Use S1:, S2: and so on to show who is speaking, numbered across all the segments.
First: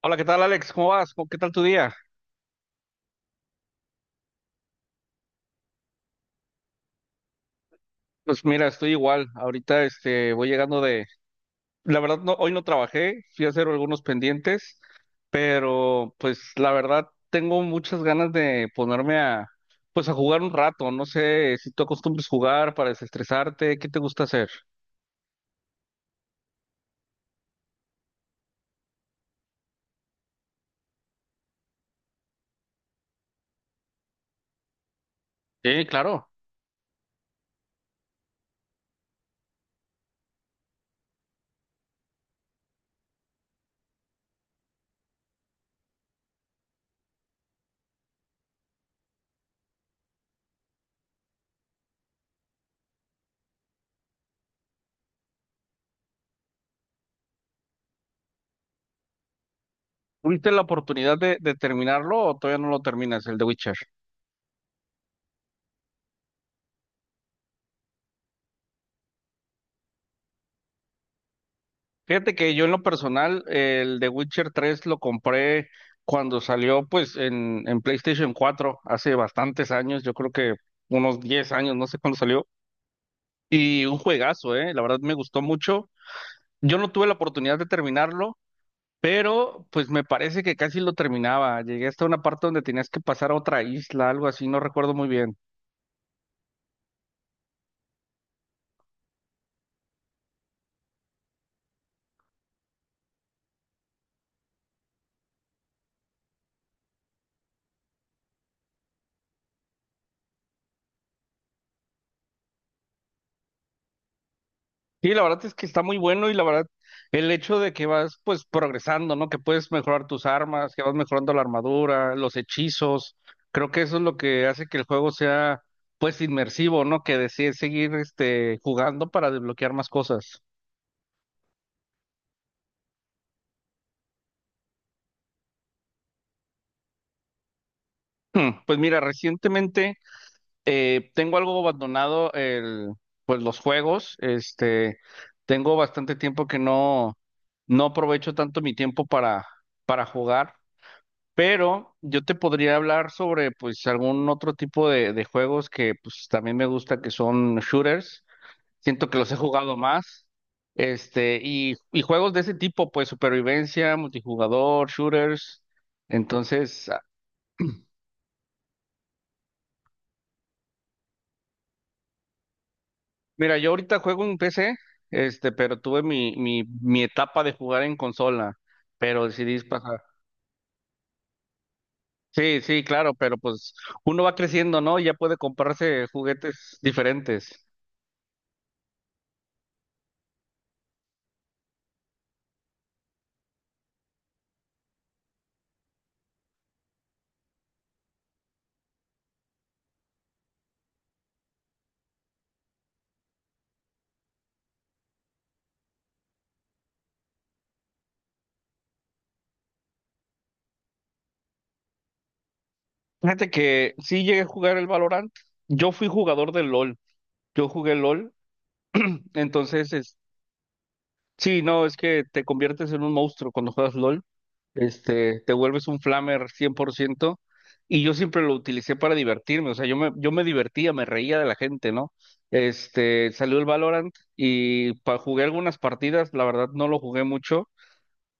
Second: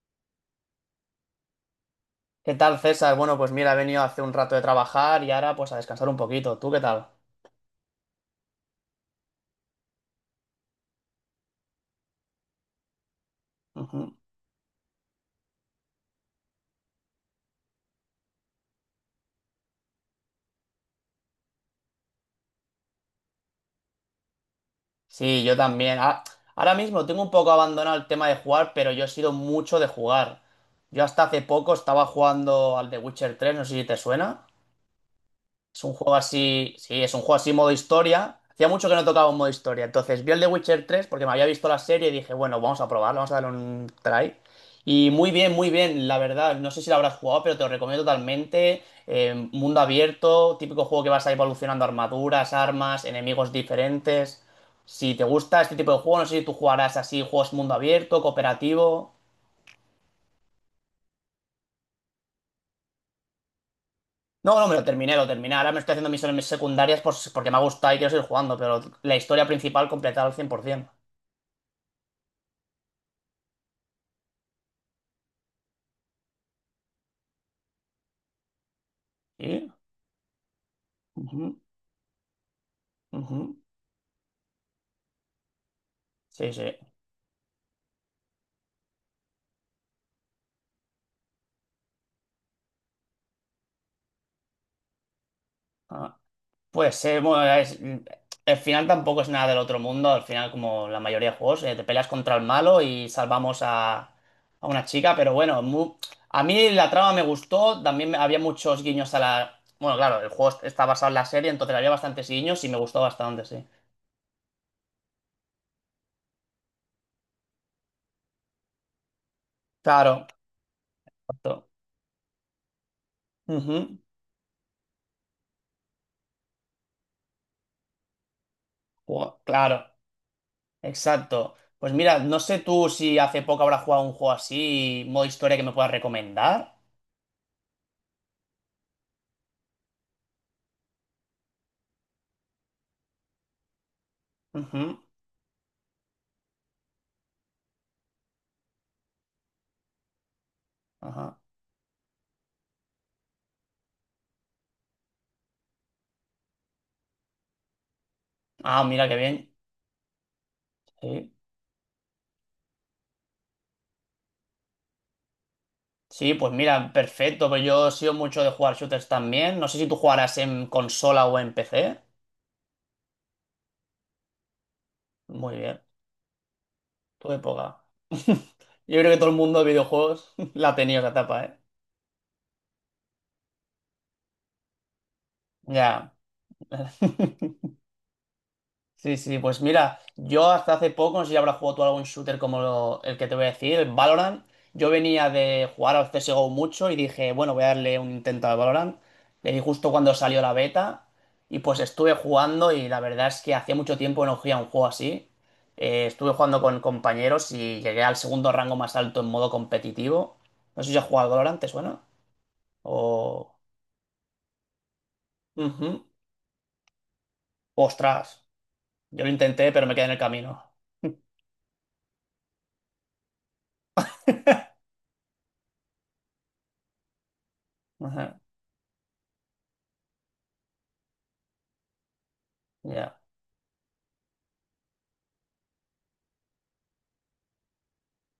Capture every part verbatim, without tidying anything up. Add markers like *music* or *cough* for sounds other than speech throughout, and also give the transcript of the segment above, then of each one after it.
S1: Hola, ¿qué tal, Alex? ¿Cómo vas? ¿Cómo- ¿Qué tal tu día?
S2: ¿Qué tal, César? Bueno, pues mira, he venido hace un rato de trabajar y ahora pues a descansar un poquito. ¿Tú qué tal?
S1: Pues mira, estoy igual. Ahorita este voy llegando de, la verdad no, hoy no trabajé, fui a hacer algunos
S2: Ujú.
S1: pendientes, pero pues la verdad tengo muchas ganas de ponerme a pues a jugar un rato. No sé si tú acostumbres jugar para desestresarte, ¿qué te gusta hacer?
S2: Sí, yo también. Ah, ahora mismo tengo un poco abandonado el tema de jugar, pero yo he sido mucho de jugar. Yo hasta hace poco estaba jugando al The Witcher tres, no sé si te suena. Es
S1: Sí,
S2: un juego
S1: claro.
S2: así, sí, es un juego así modo historia. Hacía mucho que no tocaba un modo historia. Entonces vi el de Witcher tres porque me había visto la serie y dije, bueno, vamos a probarlo, vamos a darle un try. Y muy bien, muy bien, la verdad. No sé si lo habrás jugado, pero te lo recomiendo totalmente. Eh, mundo abierto, típico juego que vas a ir evolucionando armaduras, armas, enemigos diferentes. Si te gusta este tipo de juego, no sé si tú jugarás así, juegos mundo abierto, cooperativo.
S1: ¿Tuviste la oportunidad de, de terminarlo o todavía no lo terminas, el de Witcher?
S2: No, no, me lo terminé, lo terminé. Ahora me estoy haciendo misiones secundarias por- si, porque me ha gustado y quiero seguir jugando, pero la historia principal completada al cien por ciento.
S1: Fíjate que yo en lo personal, el de Witcher tres lo compré cuando salió pues en, en PlayStation cuatro, hace bastantes
S2: Sí,
S1: años, yo creo que unos diez
S2: ujú,
S1: años, no sé cuándo salió.
S2: ujú.
S1: Y un juegazo, ¿eh? La verdad me gustó mucho.
S2: Sí, sí.
S1: Yo no tuve la oportunidad de terminarlo, pero pues me parece que casi lo terminaba. Llegué hasta una parte donde tenías que pasar a otra isla, algo así, no recuerdo muy bien.
S2: Ah, pues eh, bueno, es- el final tampoco es nada del otro mundo. Al final, como la mayoría de juegos, eh, te peleas contra el malo y salvamos a, a una chica, pero bueno, mu- a mí la trama me gustó. También me- había muchos guiños a la. Bueno, claro, el juego está basado en la serie, entonces había bastantes guiños y me gustó bastante, sí.
S1: Sí, la verdad es que está muy bueno y la verdad el hecho de que vas pues progresando, ¿no? Que puedes mejorar tus
S2: Claro.
S1: armas, que vas mejorando la
S2: Exacto.
S1: armadura, los hechizos, creo que eso
S2: Ujú.
S1: es lo que hace que el juego sea pues inmersivo, ¿no? Que decides seguir este jugando para
S2: Ju-
S1: desbloquear
S2: Claro,
S1: más cosas.
S2: exacto. Pues mira, no sé tú si hace poco habrás jugado un juego así, modo historia que me puedas recomendar.
S1: Hmm, Pues mira, recientemente eh, tengo algo abandonado el pues los juegos, este
S2: Ujú,
S1: tengo bastante tiempo que no no aprovecho tanto mi tiempo para para jugar.
S2: ajá.
S1: Pero yo te podría hablar sobre pues algún otro tipo de, de juegos que pues también me gusta que son shooters.
S2: Ah,
S1: Siento
S2: mira, qué
S1: que los he
S2: bien.
S1: jugado más.
S2: Sí.
S1: Este, y, y juegos de ese tipo, pues supervivencia, multijugador, shooters.
S2: Sí, pues
S1: Entonces,
S2: mira,
S1: ah,
S2: perfecto. Pues yo he sido mucho de jugar shooters también. No sé si tú jugarás en consola o en P C.
S1: mira, yo ahorita juego en P C, este,
S2: Muy
S1: pero
S2: bien,
S1: tuve mi, mi, mi
S2: tu
S1: etapa de jugar
S2: época.
S1: en consola,
S2: *laughs* Yo creo que
S1: pero
S2: todo el
S1: decidí
S2: mundo de
S1: pasar.
S2: videojuegos *laughs* la ha tenido esa etapa, ¿eh?
S1: Sí, sí, claro, pero pues uno va creciendo, ¿no? Y ya puede comprarse
S2: Ya.
S1: juguetes diferentes.
S2: *laughs* Sí, sí, pues mira, yo hasta hace poco, no sé si habrás jugado tú algún shooter como lo- el que te voy a decir, el Valorant. Yo venía de jugar al C S G O mucho y dije, bueno, voy a darle un intento al Valorant. Le di justo cuando salió la beta y pues estuve jugando y la verdad es que hacía mucho tiempo que no jugaba un juego así. Eh, estuve jugando con compañeros y llegué al segundo rango más alto en modo competitivo. No sé si has jugado al Valorant, ¿te suena?
S1: Fíjate
S2: O.
S1: que sí llegué a jugar el Valorant. Yo fui
S2: Ujú.
S1: jugador del LOL. Yo jugué LOL.
S2: Ostras, yo lo intenté, pero
S1: Entonces,
S2: me quedé en
S1: es-
S2: el camino. *laughs*
S1: sí, no, es que te conviertes en un monstruo cuando juegas LOL. Este, te vuelves un flamer cien por ciento. Y yo
S2: Ajá,
S1: siempre lo utilicé para divertirme. O sea, yo me, yo me divertía, me reía de la gente, ¿no?
S2: ya.
S1: Este, salió el Valorant y pa- jugué algunas partidas. La verdad, no lo jugué mucho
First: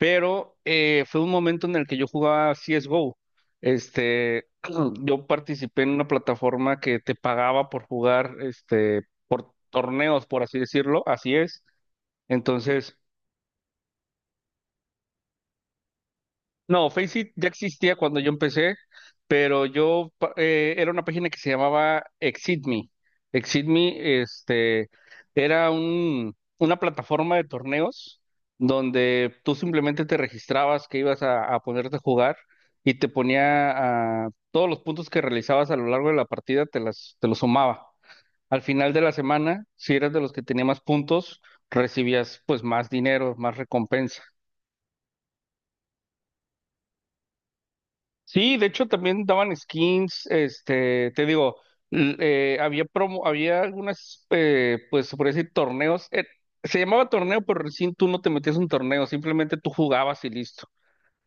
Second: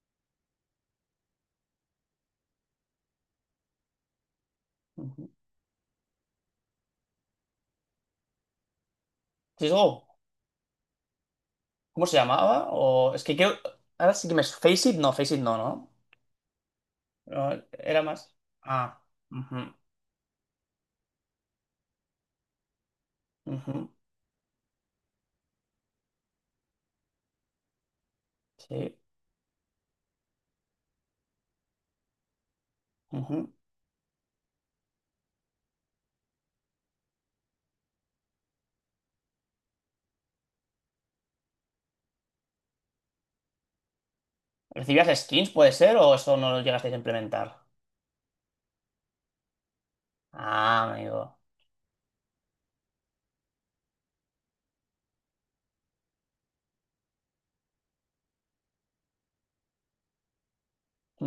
S1: pero eh, fue un momento en el que yo jugaba C S G O. Este, *clears throat* yo
S2: Ujú.
S1: participé en una plataforma que te pagaba por jugar, este, por
S2: Si digo,
S1: torneos, por así decirlo, así es.
S2: ¿cómo se llamaba?
S1: Entonces,
S2: O es que creo. Ahora sí que me. Face It, no, Face It no, ¿no?
S1: no, Faceit ya
S2: No,
S1: existía
S2: era
S1: cuando yo
S2: más.
S1: empecé,
S2: Ah,
S1: pero
S2: ujú,
S1: yo pa- eh, era una página que se llamaba ExitMe.
S2: ujú,
S1: ExitMe, este, era un, una plataforma de torneos
S2: sí.
S1: donde tú simplemente te registrabas que ibas a, a ponerte a jugar y te
S2: Ujú.
S1: ponía ah, todos los puntos que realizabas a lo largo de la partida, te las, te los sumaba. Al final de la semana, si eras de los que tenía más puntos, recibías pues más dinero, más recompensa.
S2: ¿Recibías skins, puede ser? ¿O eso no lo llegasteis a implementar?
S1: Sí, de hecho también daban skins,
S2: Ah,
S1: este, te
S2: amigo.
S1: digo, l- eh, había promo, había algunas, eh, pues se podría decir torneos, eh, se llamaba torneo, pero recién tú no te metías en un torneo, simplemente tú jugabas y listo.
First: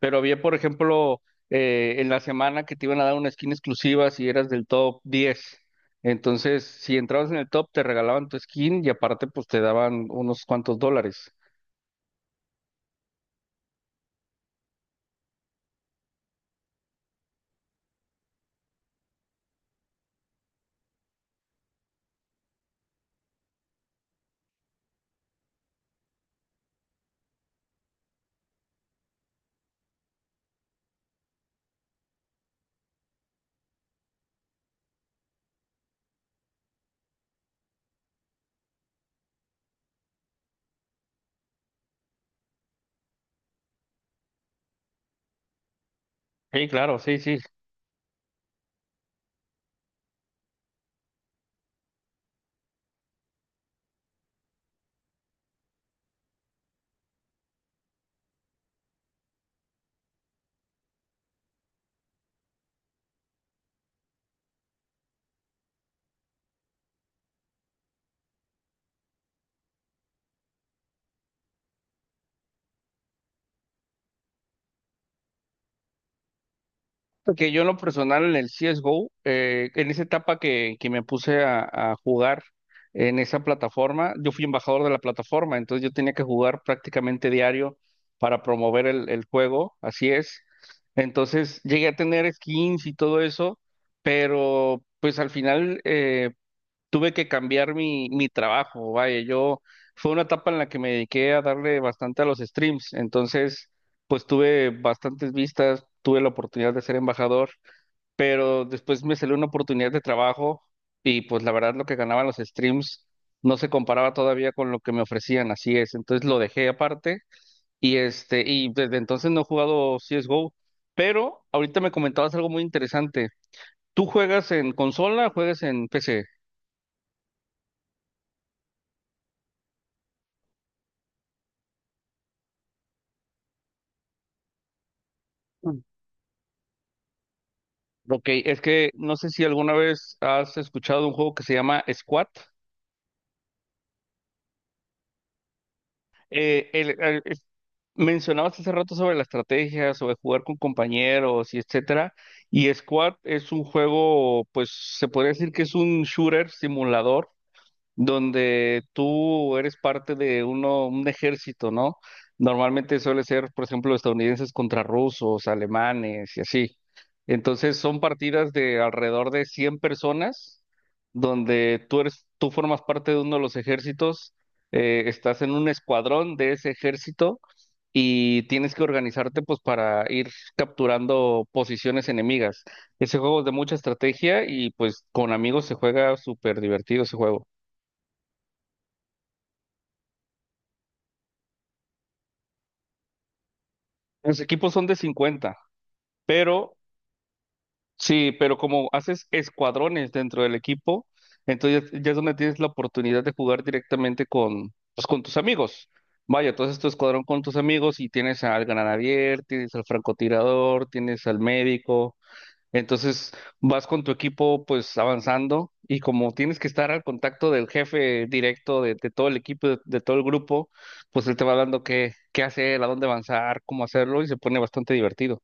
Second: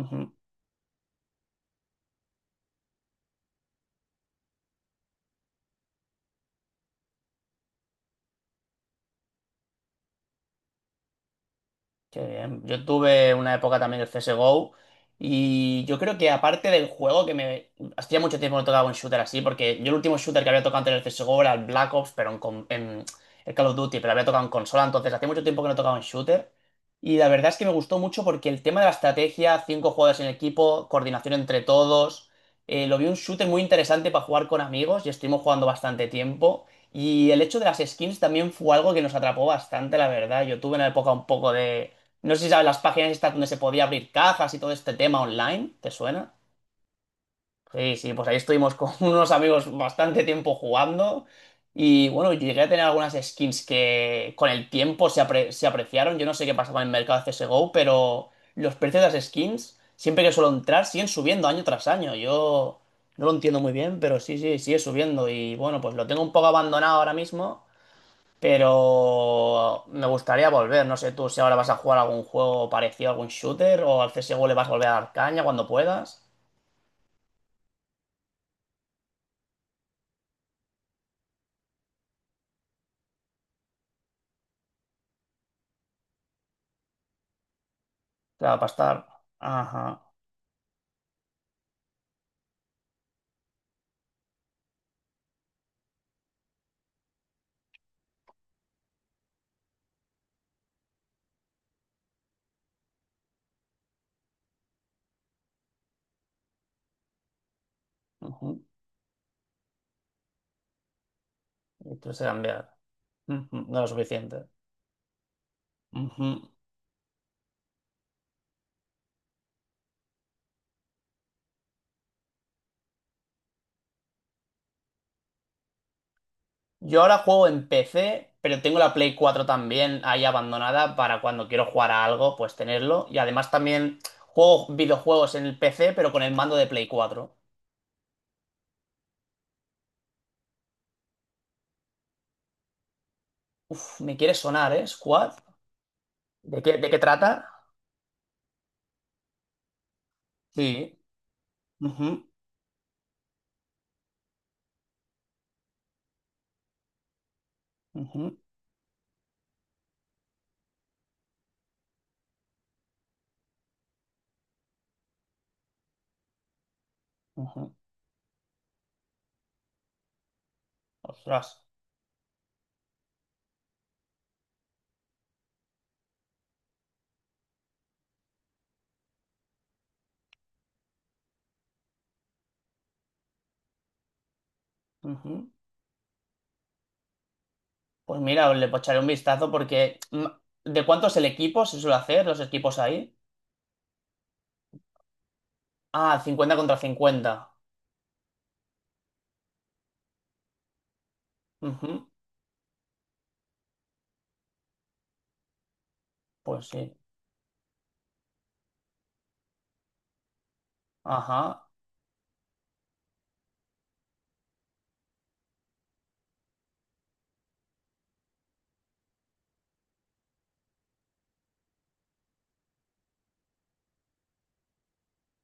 S1: Pero había, por ejemplo, eh, en la semana que te iban a dar una skin exclusiva si eras del top diez. Entonces, si entrabas en el top, te regalaban tu skin y aparte, pues te daban unos cuantos dólares.
S2: Qué bien. Yo tuve una época también del C S G O y yo creo que aparte del juego que me. Hacía mucho tiempo que no tocaba un shooter así porque yo el último shooter que había tocado antes del C S G O era el Black Ops, pero en, con- en el Call of Duty, pero había tocado en consola, entonces hacía mucho tiempo que no tocaba un shooter. Y la verdad es que me gustó mucho porque el tema de la estrategia, cinco jugadores en equipo, coordinación entre todos, eh, lo vi un shooter muy interesante para jugar con amigos y estuvimos jugando bastante tiempo. Y el hecho de las skins también fue algo que nos atrapó bastante, la verdad. Yo tuve una época un poco de no sé si sabes las páginas estas donde se podía abrir cajas y todo este tema online, ¿te suena?
S1: Sí, claro, sí, sí.
S2: Sí, sí, pues ahí estuvimos con *laughs* unos amigos bastante tiempo jugando y bueno, llegué a tener algunas skins que con el tiempo se, apre- se apreciaron. Yo no sé qué pasa con el mercado C S G O, pero los precios de las skins, siempre que suelo entrar, siguen subiendo año tras año. Yo no lo entiendo muy bien, pero sí, sí, sigue subiendo y bueno, pues lo tengo un poco abandonado ahora mismo. Pero me gustaría volver, no sé tú si ahora vas a jugar algún juego parecido, algún shooter, o al C S G O le vas a volver a dar caña cuando puedas.
S1: Porque yo en lo personal en el C S G O, eh, en esa etapa que, que me puse a, a jugar en esa plataforma, yo fui embajador de la plataforma, entonces yo tenía que jugar prácticamente diario para
S2: Claro, para
S1: promover
S2: estar.
S1: el, el juego,
S2: Ajá.
S1: así es. Entonces llegué a tener skins y todo eso, pero pues al final, eh, tuve que cambiar mi, mi trabajo, vaya, yo fue una etapa en la que me dediqué a darle bastante a los streams, entonces pues tuve bastantes vistas, tuve la oportunidad de ser embajador,
S2: Ujú.
S1: pero después me salió una oportunidad de trabajo y pues la verdad lo que
S2: Y tú se
S1: ganaban los
S2: cambiar.
S1: streams
S2: Ujú.
S1: no se
S2: No es lo
S1: comparaba
S2: suficiente.
S1: todavía con lo que me ofrecían, así es, entonces
S2: Ujú.
S1: lo dejé aparte y este y desde entonces no he jugado C S:G O, pero ahorita me comentabas algo muy interesante. ¿Tú juegas en consola o juegas en P C?
S2: Yo ahora juego en P C, pero tengo la Play cuatro también ahí abandonada para cuando quiero jugar a algo, pues tenerlo. Y además también juego videojuegos en el P C, pero con el mando de Play cuatro.
S1: Ok, es que no sé si alguna vez has escuchado un juego que se llama Squad.
S2: Uf, me quiere sonar, ¿eh? Squad. ¿De
S1: Eh,
S2: qué, de
S1: el-
S2: qué
S1: el-
S2: trata?
S1: es- mencionabas hace rato sobre la estrategia, sobre jugar con
S2: Sí.
S1: compañeros y etcétera.
S2: Ujú,
S1: Y Squad es un juego, pues se podría decir que es un shooter simulador
S2: ujú.
S1: donde tú eres parte de uno, un ejército, ¿no? Normalmente suele ser, por ejemplo, estadounidenses contra rusos, alemanes y así.
S2: Ujú.
S1: Entonces son partidas de alrededor de cien personas,
S2: Ostras.
S1: donde tú eres, tú formas parte de uno de los ejércitos, eh, estás en un escuadrón de ese ejército y tienes que organizarte pues para ir capturando posiciones enemigas. Ese juego es de mucha estrategia y pues con
S2: Ujú.
S1: amigos se juega súper divertido ese juego.
S2: Pues mira, le echaré un vistazo porque mm, ¿de cuánto es el equipo? ¿Se suele hacer los equipos ahí?
S1: Los equipos son de cincuenta,
S2: Ah, cincuenta
S1: pero
S2: contra cincuenta
S1: sí, pero como haces escuadrones dentro del equipo, entonces ya, ya
S2: Ujú.
S1: es donde tienes la oportunidad de jugar directamente con, pues, con tus amigos. Vaya, tú
S2: Pues
S1: haces tu
S2: sí.
S1: escuadrón con tus amigos y tienes al granadier, tienes al francotirador, tienes al
S2: Ajá.
S1: médico. Entonces vas con tu equipo pues avanzando y como tienes que estar al contacto del jefe directo de, de todo el equipo, de, de todo el grupo, pues él te va dando qué, qué hacer, a dónde avanzar, cómo hacerlo y se pone bastante divertido.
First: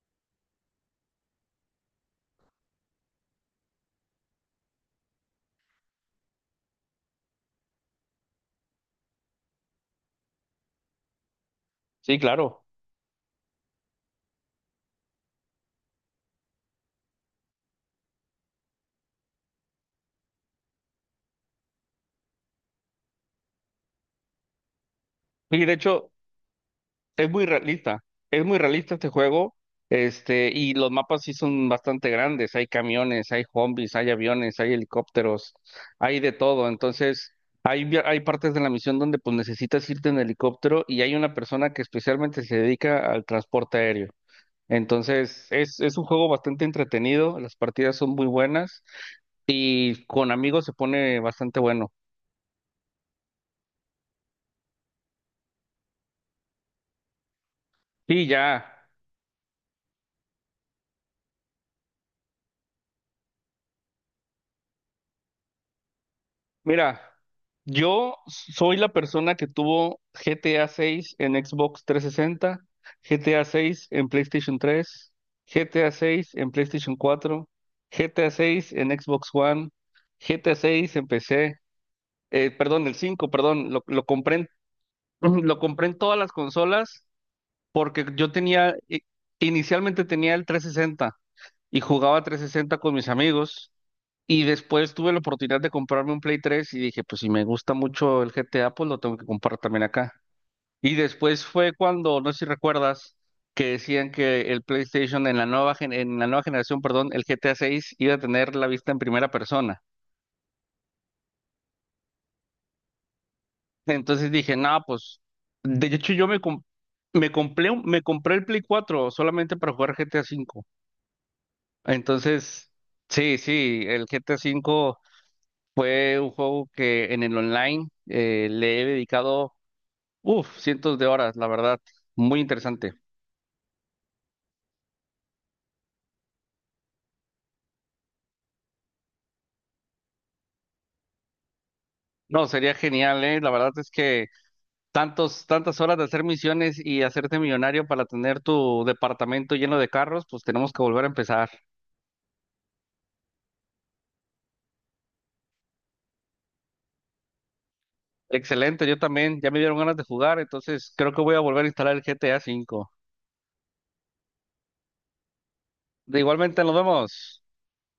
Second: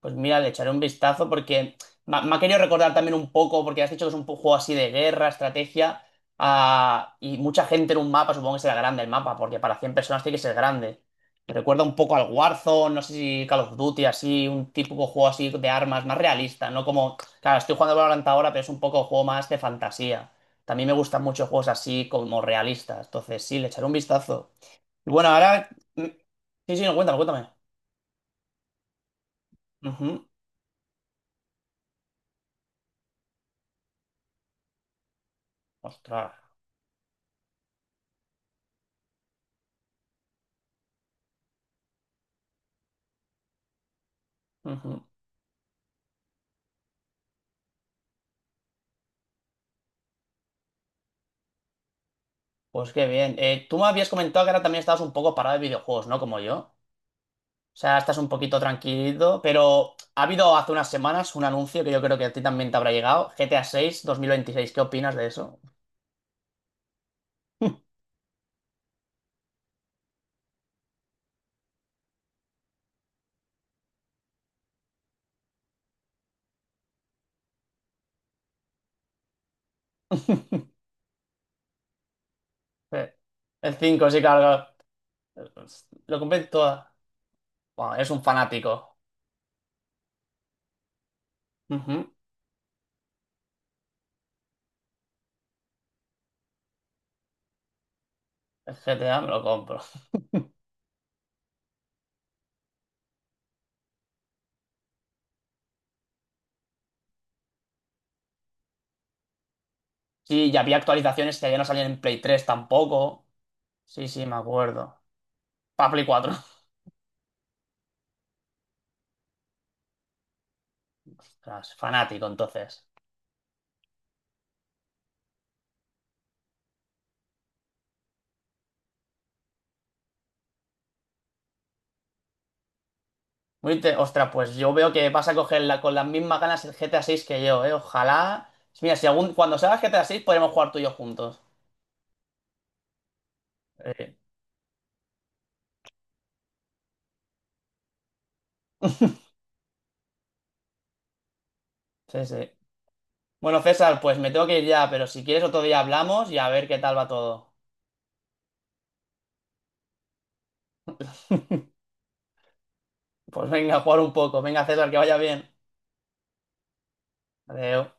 S2: Pues mira, le echaré un vistazo porque me, me ha querido recordar también un poco, porque has dicho que es un pu- juego así de guerra, estrategia, ah, y mucha gente en un mapa, supongo que será grande el mapa, porque para cien personas tiene que ser grande. Me recuerda un poco
S1: Sí,
S2: al
S1: claro.
S2: Warzone, no sé si Call of Duty, así, un típico juego así de armas, más realista, ¿no? Como, claro, estoy jugando Valorant ahora, pero es un poco juego más de fantasía. También me gustan mucho juegos así como realistas, entonces sí, le echaré un vistazo. Y bueno,
S1: Y
S2: ahora.
S1: de
S2: mm,
S1: hecho,
S2: Sí, sí, no, cuéntame,
S1: es muy
S2: cuéntame.
S1: realista. Es muy realista este juego.
S2: Ujú.
S1: Este, y los mapas sí son bastante grandes. Hay camiones, hay zombies, hay aviones, hay helicópteros, hay de
S2: Ostras.
S1: todo. Entonces, hay, via- hay partes de la misión donde pues necesitas irte en helicóptero y hay una persona que especialmente se dedica al transporte aéreo.
S2: Ujú.
S1: Entonces, es, es un juego bastante entretenido. Las partidas son muy buenas y con amigos se pone bastante bueno.
S2: Pues qué bien. Eh, tú me habías comentado que ahora también estabas un poco parado de videojuegos, ¿no? Como yo. O sea, estás
S1: Sí,
S2: un poquito
S1: ya.
S2: tranquilo, pero ha habido hace unas semanas un anuncio que yo creo que a ti también te habrá llegado, G T A mil veintiséis. ¿Qué opinas de eso?
S1: Mira, yo soy la persona que tuvo G T A seis en Xbox trescientos sesenta, G T A seis en PlayStation tres, G T A seis en PlayStation cuatro, GTA seis en Xbox One, G T A
S2: *laughs*
S1: seis en P C, eh, perdón, el
S2: Eh,
S1: cinco, perdón,
S2: El
S1: lo, lo
S2: cinco sí,
S1: compré en,
S2: claro.
S1: *clears throat*
S2: Claro.
S1: lo compré en todas
S2: Lo
S1: las
S2: compré en.
S1: consolas
S2: Bueno,
S1: porque
S2: eres un
S1: yo tenía,
S2: fanático.
S1: i- inicialmente tenía el trescientos sesenta y
S2: Ujú.
S1: jugaba trescientos sesenta con mis amigos. Y después tuve la oportunidad de comprarme un Play tres y dije, pues si me gusta mucho el G T A,
S2: El
S1: pues lo tengo
S2: G T A
S1: que
S2: me lo
S1: comprar
S2: compro.
S1: también acá. Y después fue cuando, no sé si recuerdas, que decían que el PlayStation en la nueva gen- en la nueva generación, perdón, el G T A seis iba a tener la vista en primera persona.
S2: Sí, ya había actualizaciones que ya no salían en Play tres tampoco. Sí, sí,
S1: Entonces
S2: me
S1: dije, no,
S2: acuerdo.
S1: pues de
S2: Para Play
S1: hecho yo
S2: cuatro.
S1: me com-
S2: *laughs*
S1: me compré un- me compré el Play cuatro solamente para jugar G T A cinco.
S2: Ostras, fanático,
S1: Entonces,
S2: entonces.
S1: sí, sí, el G T A cinco fue un juego que en el online eh, le he dedicado, uf, cientos de horas, la verdad. Muy interesante.
S2: Muy inte- Ostras, pues yo veo que vas a coger la- con las mismas ganas el G T A seis que yo, ¿eh? Ojalá. Mira, si algún, cuando salga G T A seis podremos jugar tú y yo juntos.
S1: No, sería genial, ¿eh? La verdad es
S2: Eh,
S1: que tantos, tantas horas de hacer misiones y hacerte millonario para tener tu departamento lleno de carros, pues tenemos que volver a empezar.
S2: sí, sí. Bueno, César, pues me tengo que ir ya, pero si quieres otro día hablamos y a ver qué tal va todo.
S1: Excelente, yo también. Ya me dieron ganas de jugar, entonces creo que voy a volver a instalar el G T A cinco.
S2: Pues venga, a jugar un poco. Venga, César, que vaya bien.
S1: De igualmente, nos vemos.
S2: Adiós.